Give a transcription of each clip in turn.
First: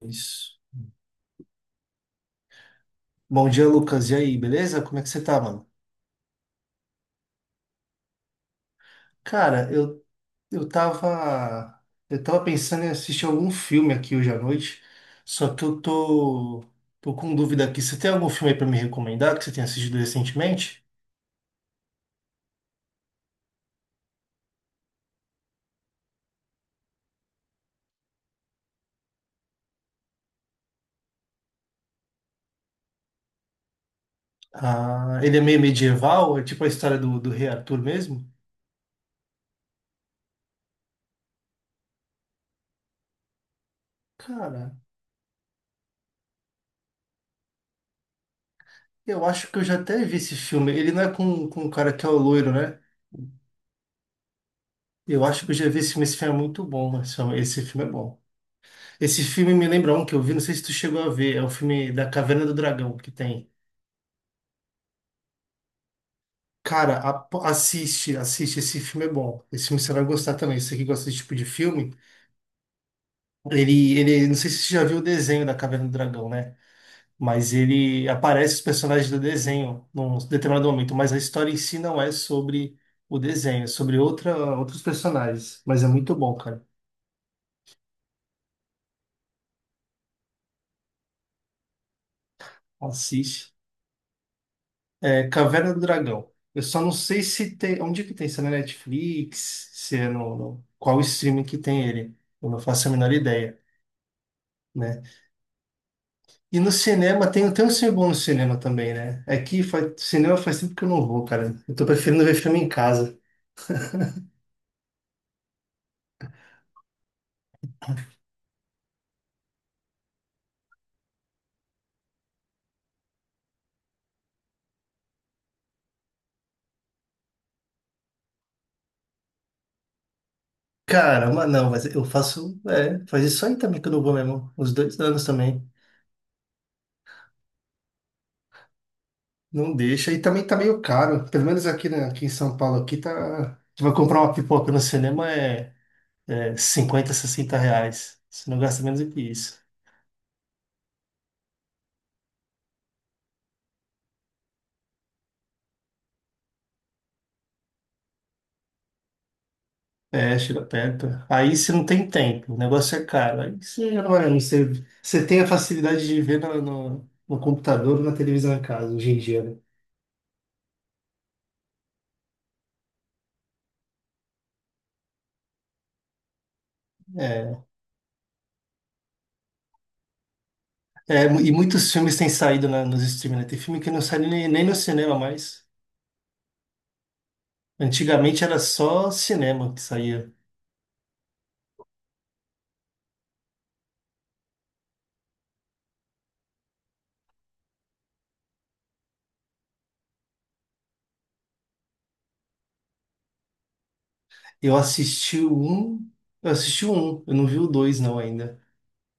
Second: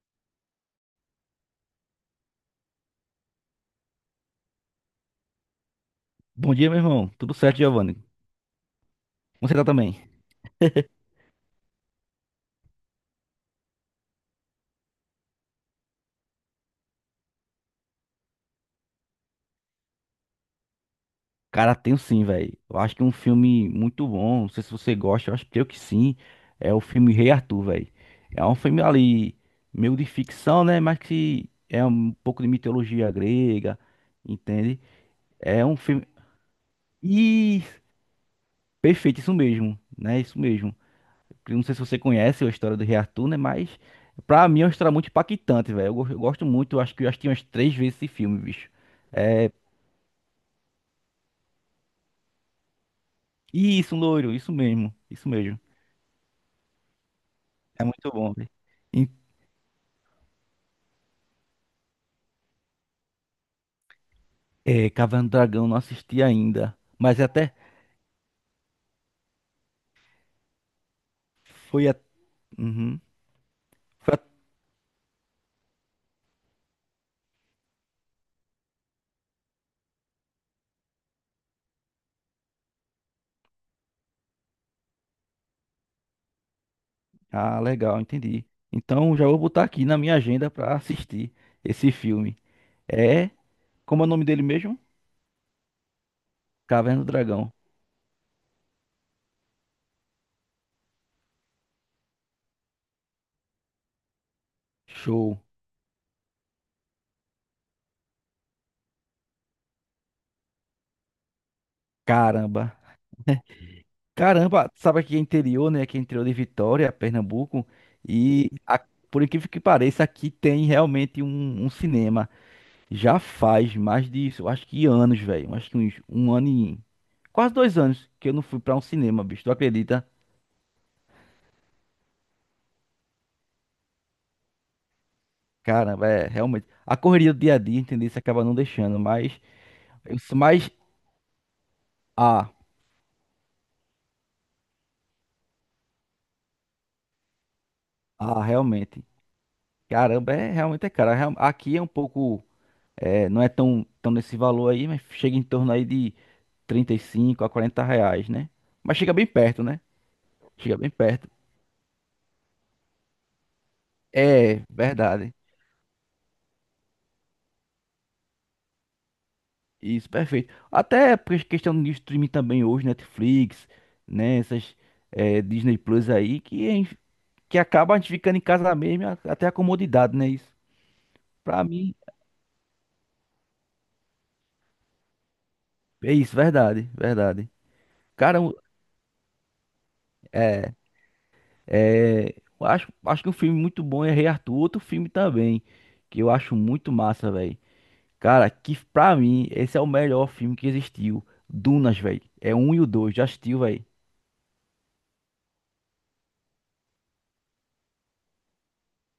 Isso. Bom dia, Lucas. E aí, beleza? Como é que você tá, mano? Bom dia, meu irmão. Tudo certo, Giovanni? Como você tá Cara, também? eu tava, eu tava pensando em assistir algum filme aqui hoje à noite, só que tô com dúvida aqui. Você tem algum filme aí pra me recomendar que você tenha assistido recentemente? Cara, tenho sim, velho. Eu acho que é um filme muito bom. Não sei se você gosta, eu acho que eu que sim. É o filme Rei Arthur, velho. É um filme ali, meio de ficção, né? Mas que é um pouco de mitologia grega, entende? Ah, ele é meio É um filme. medieval, é tipo a história do Rei E Arthur mesmo? perfeito, isso mesmo, né? Isso mesmo. Eu Não sei se você conhece a história do Rei Arthur, né? Mas pra mim é uma Cara, história muito impactante, velho. Eu gosto muito, eu acho que eu assisti umas 3 vezes esse filme, bicho. eu acho que eu já até vi esse filme. Ele não é com o cara que é o loiro, né? Isso, um loiro, isso mesmo, Eu isso acho que eu mesmo. já vi esse filme. Esse filme é muito bom, mano. Esse filme esse É filme é muito bom. bom, velho. Em- Esse filme me lembra um que eu vi, não sei se tu chegou a ver, é o filme da Caverna do Dragão que tem. É, Caverna do Dragão não assisti ainda, Cara, mas até assiste, assiste, esse filme é bom. Esse filme você vai gostar também. Você que gosta desse tipo de foi filme, a... uhum, foi a- não sei se você já viu o desenho da Caverna do Dragão, né? Mas ele aparece os personagens do desenho num determinado momento, mas a história em si não é sobre o desenho, é sobre outros personagens. Mas é muito bom, cara. ah, legal, entendi. Então já vou botar aqui na minha agenda pra assistir esse filme. É, Assiste. como é o nome dele mesmo? É Caverna do Dragão. Eu só não Caverna do sei Dragão. se tem. Onde que tem? Se é na Netflix? Se é qual streaming que tem ele? Eu não faço a menor ideia, né? Show. E no cinema, tem um filme bom no cinema também, né? É que faz, cinema faz tempo que eu não vou, cara. Eu tô preferindo ver filme Caramba. em casa. Caramba, sabe aqui é interior, né? Aqui é interior de Vitória, Pernambuco, e a- por incrível que pareça, aqui tem realmente um cinema. Já faz mais disso, eu acho que anos, velho. Eu Acho que uns um ano e. Quase 2 anos que eu não fui pra um cinema, bicho. Tu acredita? Caramba, não, mas eu faço. É, faz isso aí também que eu não vou mesmo. Uns dois anos também. Cara, é realmente. A correria do dia a dia, entendeu? Você acaba não deixando, mas. Não deixa. Eu E sou também tá mais. meio caro. Pelo menos aqui, né, aqui em Ah, São Paulo, aqui tá. Tu vai comprar uma pipoca no cinema, 50, 60 reais. ah, Você não gasta menos realmente. do que isso. Caramba, é realmente é cara. Aqui é um pouco. É, não é tão, tão nesse valor aí, mas chega em torno aí de 35 a 40 reais, né? Mas chega bem perto, né? É, Chega bem chiropeca. perto. Aí você não tem tempo, o negócio é caro. Aí você já não vai, não É, sei. Você verdade. tem a facilidade de ver no computador ou na televisão em casa, hoje em dia, Isso, perfeito. Até por questão de streaming também hoje, Netflix, né? Essas Disney Plus aí, que né? acaba a gente ficando em casa mesmo, até a comodidade, né? Isso. E Pra muitos mim, filmes têm saído nos streaming, né? Tem filme que não sai nem no cinema mais. é isso, verdade, verdade. Cara, Antigamente eu- era só cinema que saía. eh, eu acho, acho que um filme muito bom é Rei Arthur, outro filme também, que eu acho muito massa, velho. Cara, que pra mim, esse é o melhor filme que existiu. Dunas, velho. É um e o dois, já assistiu, velho. Eu assisti o um, eu assisti o eu não vi o dois não ainda.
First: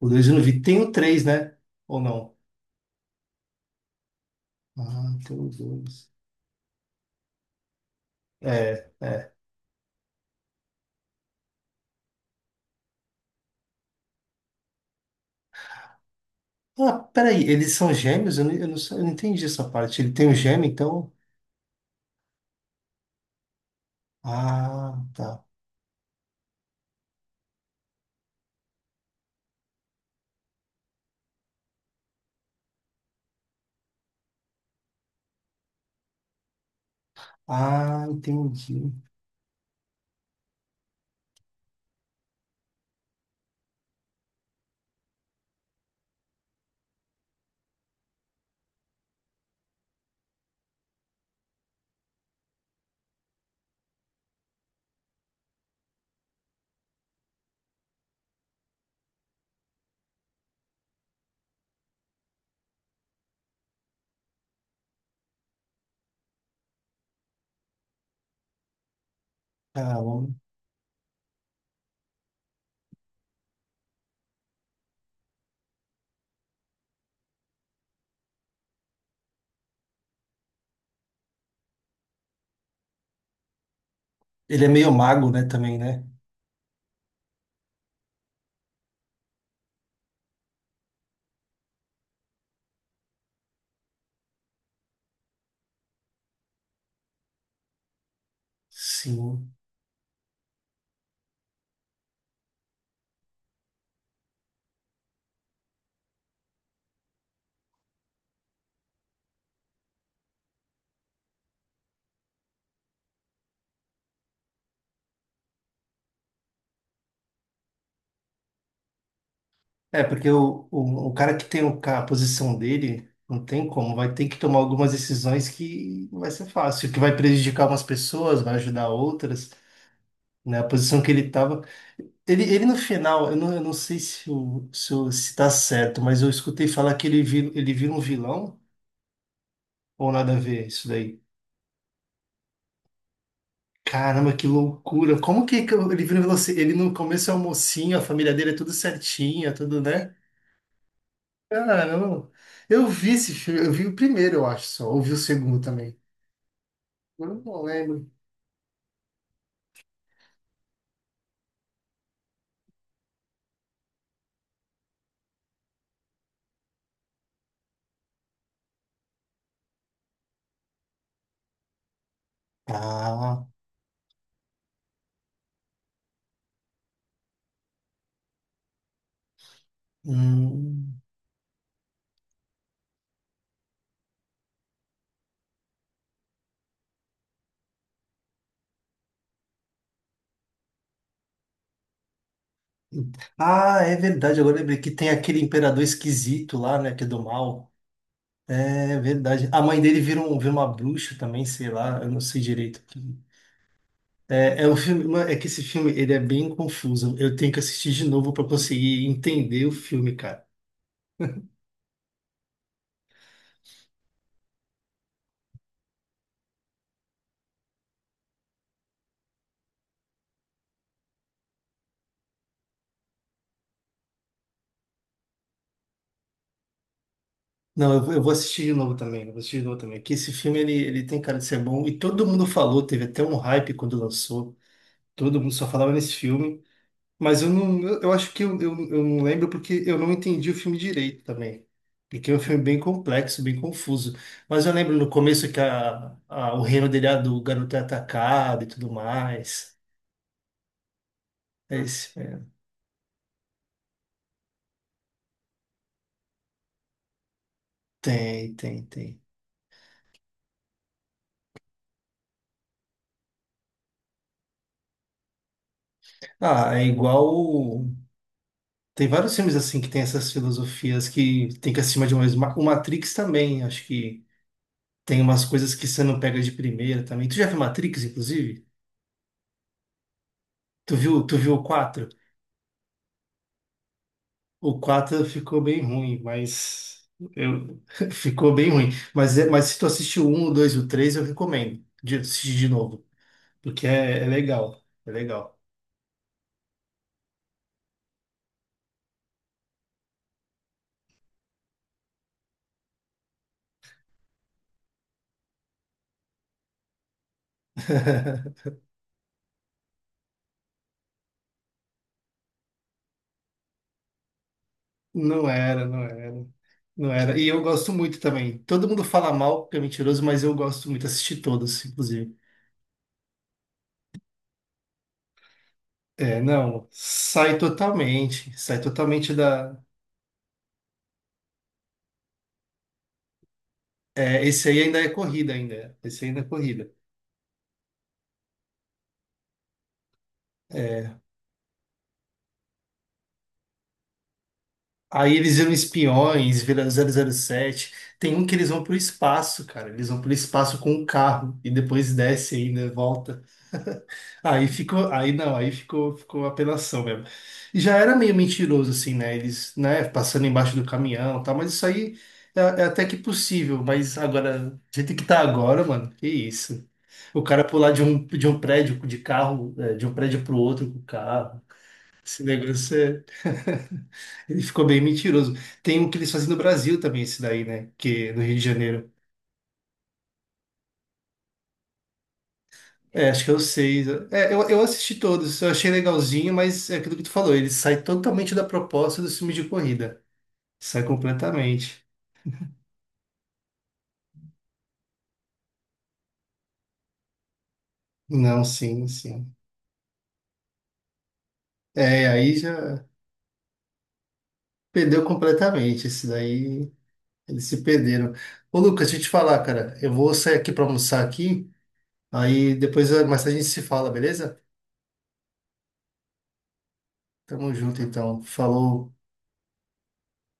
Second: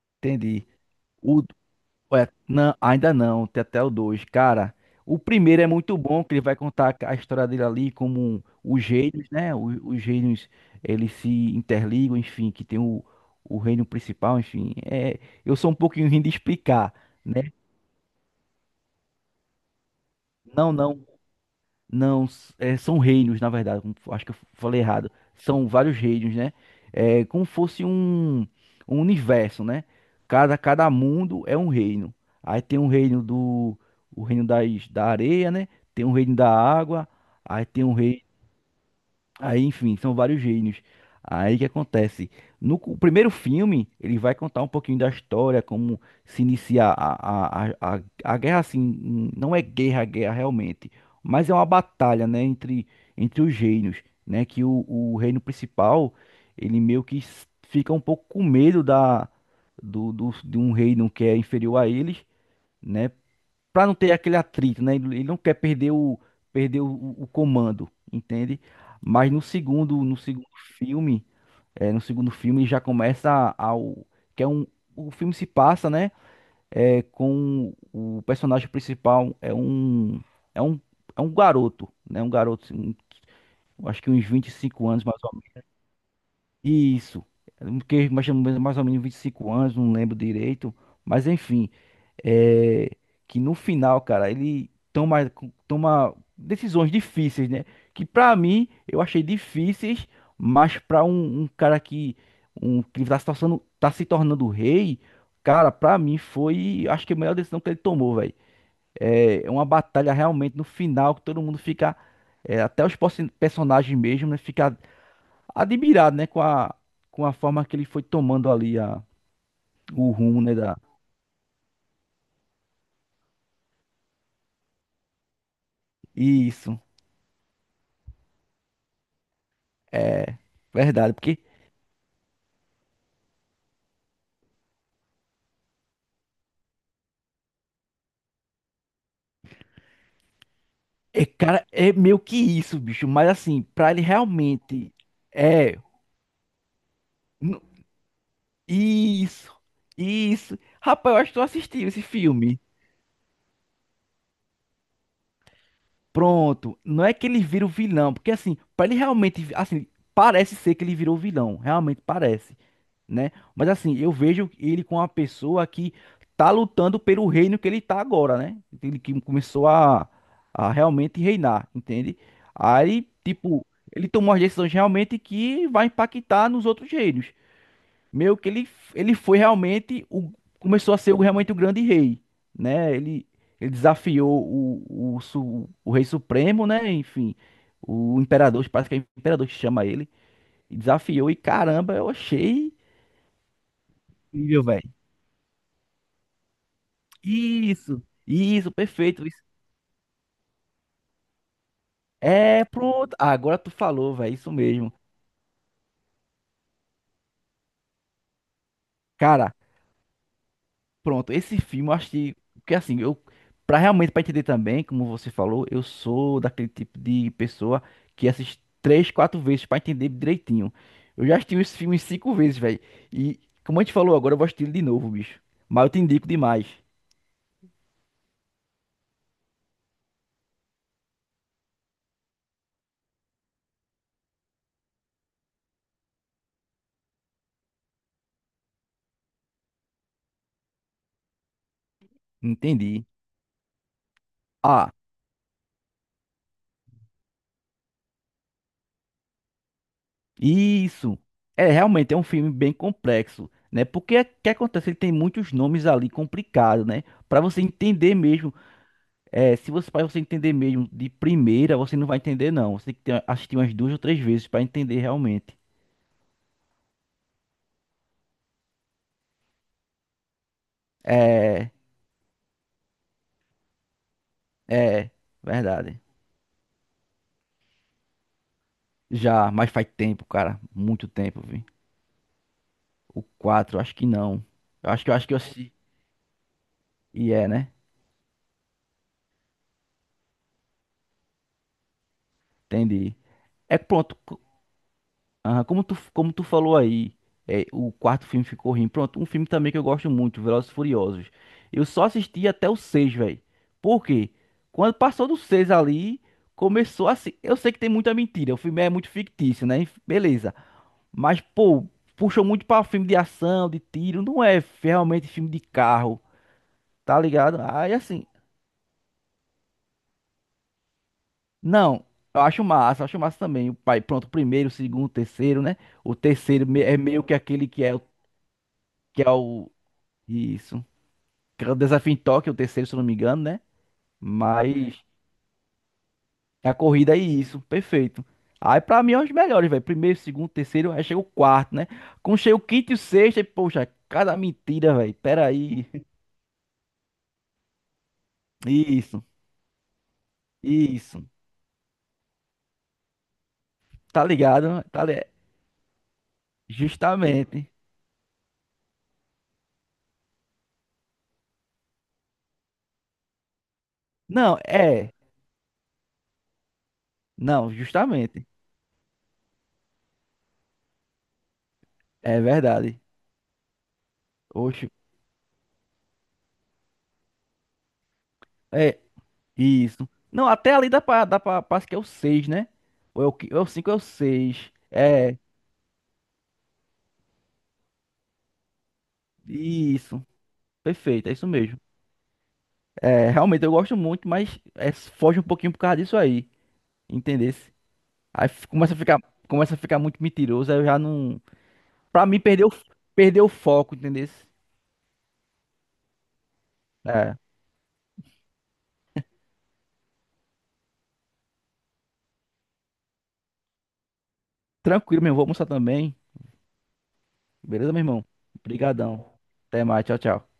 O dois eu não vi. Entendi. Tem o três, né? Ou Ué, não? não, ainda não, tem até o dois. Cara, Ah, o tem o primeiro é muito dois. bom, que ele vai contar a história dele ali, como os É, gênios, é. né? Os gênios, eles se interligam, enfim, que tem o reino principal, enfim. É, eu sou um pouquinho ruim de explicar, Ah, peraí, né? eles são gêmeos? Eu não entendi essa parte. Ele tem um gêmeo, Não, não. então. É, são reinos, na verdade. Acho que eu falei Ah, errado. tá. São vários reinos, né? É como fosse um universo, né? Cada mundo é um reino. Aí tem um reino o reino da areia, né? Tem um reino da água. Aí tem um Ah, reino. entendi. Aí, enfim, são vários gênios. Aí o que acontece? No primeiro filme, ele vai contar um pouquinho da história, como se inicia a guerra, assim, não é guerra, é guerra realmente, mas é uma batalha, né, entre os gênios, né, que o reino principal, ele meio que fica um pouco com medo de um reino que é inferior a eles, né, para não ter aquele atrito, né? Ele não quer perder o comando, entende? Mas no segundo, no Caramba. segundo filme, é, no segundo filme ele já começa ao que é um o filme se passa, né? É, com o personagem principal é um é um garoto, né? Um garoto, assim, acho que uns vinte e Ele é cinco meio anos mais ou mago, né, também, né? isso, porque mais ou menos 25 anos, não lembro direito, mas enfim, é, que no final, cara, toma decisões difíceis, né? Que pra mim eu achei Sim. difíceis, mas pra um cara que, que tá se tornando rei, cara, pra mim foi, acho que a melhor decisão que ele tomou, velho. É é uma batalha realmente no final que todo mundo fica, é, até os personagens mesmo, né? Fica admirado, né, com com a forma que ele foi tomando ali a, É, o porque rumo, né, da... o cara que tem a posição dele, não tem como, vai ter que tomar algumas decisões que não vai ser Isso, fácil, que vai prejudicar umas pessoas, vai ajudar outras, né? A posição que verdade, ele porque estava. Ele no final, eu não sei se tá certo, mas eu escutei falar que ele vira um vilão ou nada a ver isso daí. é, cara, é meio que isso, bicho, mas assim, pra ele Caramba, que realmente loucura! Como que é ele vira um vilão? Se ele no começo é um n- mocinho, a família dele é tudo certinha, isso, tudo, né? isso. Rapaz, eu acho que eu assisti esse Caramba, filme. eu vi esse filme, eu vi o primeiro, eu acho só, ou vi o segundo também. Pronto, não é que Agora ele eu não vira o lembro. vilão, porque assim, pra ele realmente, assim, parece ser que ele virou o vilão, realmente parece. Né? Mas assim, eu vejo ele com uma pessoa que tá lutando pelo reino que ele tá agora, né? Ele que começou a realmente reinar, entende? Aí, Ah, tipo, ele tomou as decisões realmente que vai impactar nos outros reinos. Meio que ele foi realmente começou a hum. ser realmente o grande rei, né? Ele desafiou o rei supremo, né? Enfim, o imperador, parece que é o imperador que chama ele, e desafiou e caramba, eu achei Ah, é verdade, agora eu incrível, lembrei velho. que tem aquele imperador esquisito lá, né, que é do mal. Isso, isso, É perfeito. Isso. verdade. A mãe dele vira uma bruxa também, sei lá, eu não sei É, direito. pronto. Ah, agora tu falou, velho, isso É, é um mesmo. filme, mano, é que esse filme ele é bem confuso. Eu tenho que assistir de novo para conseguir Cara, entender o filme, cara. pronto, esse filme eu achei que assim, eu para realmente para entender também, como você falou, eu sou daquele tipo de pessoa que assiste 3, 4 vezes para entender direitinho. Eu já assisti esse filme 5 vezes, velho. E como a gente falou agora, eu vou assistir ele de novo, bicho. Mas eu te indico demais. Não, eu vou assistir de novo também. Eu vou assistir de novo também. Que esse filme ele tem cara de ser bom e todo mundo falou, teve até um hype quando lançou. Todo mundo só falava nesse filme. Mas eu não, eu acho que eu não lembro porque eu não entendi o filme direito também. Porque é um filme bem Entendi. complexo, bem confuso. Mas eu Ah. lembro no começo que o reino dele, é do garoto, é atacado e tudo mais. Isso. É, É realmente é esse, um é. filme bem complexo, né? Porque o que acontece? Ele tem muitos nomes ali complicados, né? Para você entender Tem, mesmo, tem, tem. é, se você para você entender mesmo de primeira, você não vai entender não. Você tem que assistir umas 2 ou 3 vezes para entender realmente. Ah, é igual. Tem vários filmes assim que tem essas filosofias que É, tem que acima de uma mesma. O Matrix também, acho que é, tem umas coisas que verdade. você não pega de primeira também. Tu já viu Matrix, inclusive? Já, mas faz tempo, cara, muito Tu tempo, viu o vi. 4? O 4 acho que não. O Eu acho que eu 4 acho que eu ficou assisti bem ruim, mas e é, né? eu ficou bem ruim. Mas, mas se tu assistiu o 1, o 2 e o 3, eu recomendo de assistir de novo, Entendi. É porque pronto. é, é legal, é legal. Aham, como tu falou aí, é, o quarto filme ficou ruim. Pronto, um filme também que eu gosto muito, Velozes e Furiosos. Eu só assisti até o seis, velho. Por quê? Quando passou do 6 ali, começou assim. Eu sei que tem muita mentira, o filme é muito fictício, né? Beleza. Mas, pô, puxou muito pra filme de ação, de tiro. Não é realmente filme Não de era, não carro, era, não tá era. E ligado? eu gosto Aí muito assim, também. Todo mundo fala mal porque é mentiroso, mas eu gosto muito, assisti todos, não. inclusive. Eu acho massa também. O pai, pronto, o primeiro, o segundo, o terceiro, né? É, não, É meio que aquele que é sai que é totalmente o, da. isso. Que era o desafio em Tóquio, o terceiro, se eu não me engano, né? É, esse aí Mas ainda é corrida ainda, esse aí ainda é a corrida. corrida é isso, perfeito. Aí pra mim é os melhores, velho. Primeiro, segundo, terceiro, aí chega o quarto, né? Quando chega o quinto e o sexto, e, poxa, cada mentira, velho. Aí Pera eles viram aí. espiões, viram zero zero sete. Tem um que eles vão pro Isso, espaço, cara. Eles vão pro espaço com o isso. carro e depois desce ainda, volta. Tá Aí ligado? Tá ficou, li... aí não, aí ficou, ficou apelação mesmo. Justamente. E já era meio mentiroso assim, né? Eles, né, passando embaixo do caminhão, e tal, mas isso aí é, é até que possível, mas Não, agora, do é. jeito que tá agora, mano, que isso. O cara Não, pular de justamente. um prédio de carro, é, de um prédio pro outro com o carro. É Esse verdade. negócio ele ficou Oxe, bem mentiroso. Tem um que eles fazem no Brasil também, esse daí, né? Que é no Rio de é Janeiro. isso. Não, até ali dá pra, parece que é o seis, né? É, acho que é o Ou é o cinco, ou é o seis. É, seis. eu assisti É, todos, eu achei legalzinho, mas é aquilo que tu falou, ele sai totalmente da proposta do filme de corrida. isso. Sai Perfeito, é isso mesmo. completamente. É, realmente eu gosto muito, mas é, foge um pouquinho por causa disso aí, entendesse? Aí Não, f- começa a sim, ficar, sim. começa a ficar muito mentiroso, aí eu já não, pra É, mim aí perdeu, já perdeu o foco, entendesse? perdeu completamente. Esse daí, eles se perderam. Ô, Lucas, deixa eu te falar, cara. Eu vou sair aqui pra almoçar aqui, aí depois mais tarde a gente se fala, beleza? Tranquilo, meu irmão, vou almoçar também. Tamo Beleza, meu junto, irmão? então. Falou. Obrigadão. Até mais, tchau, tchau.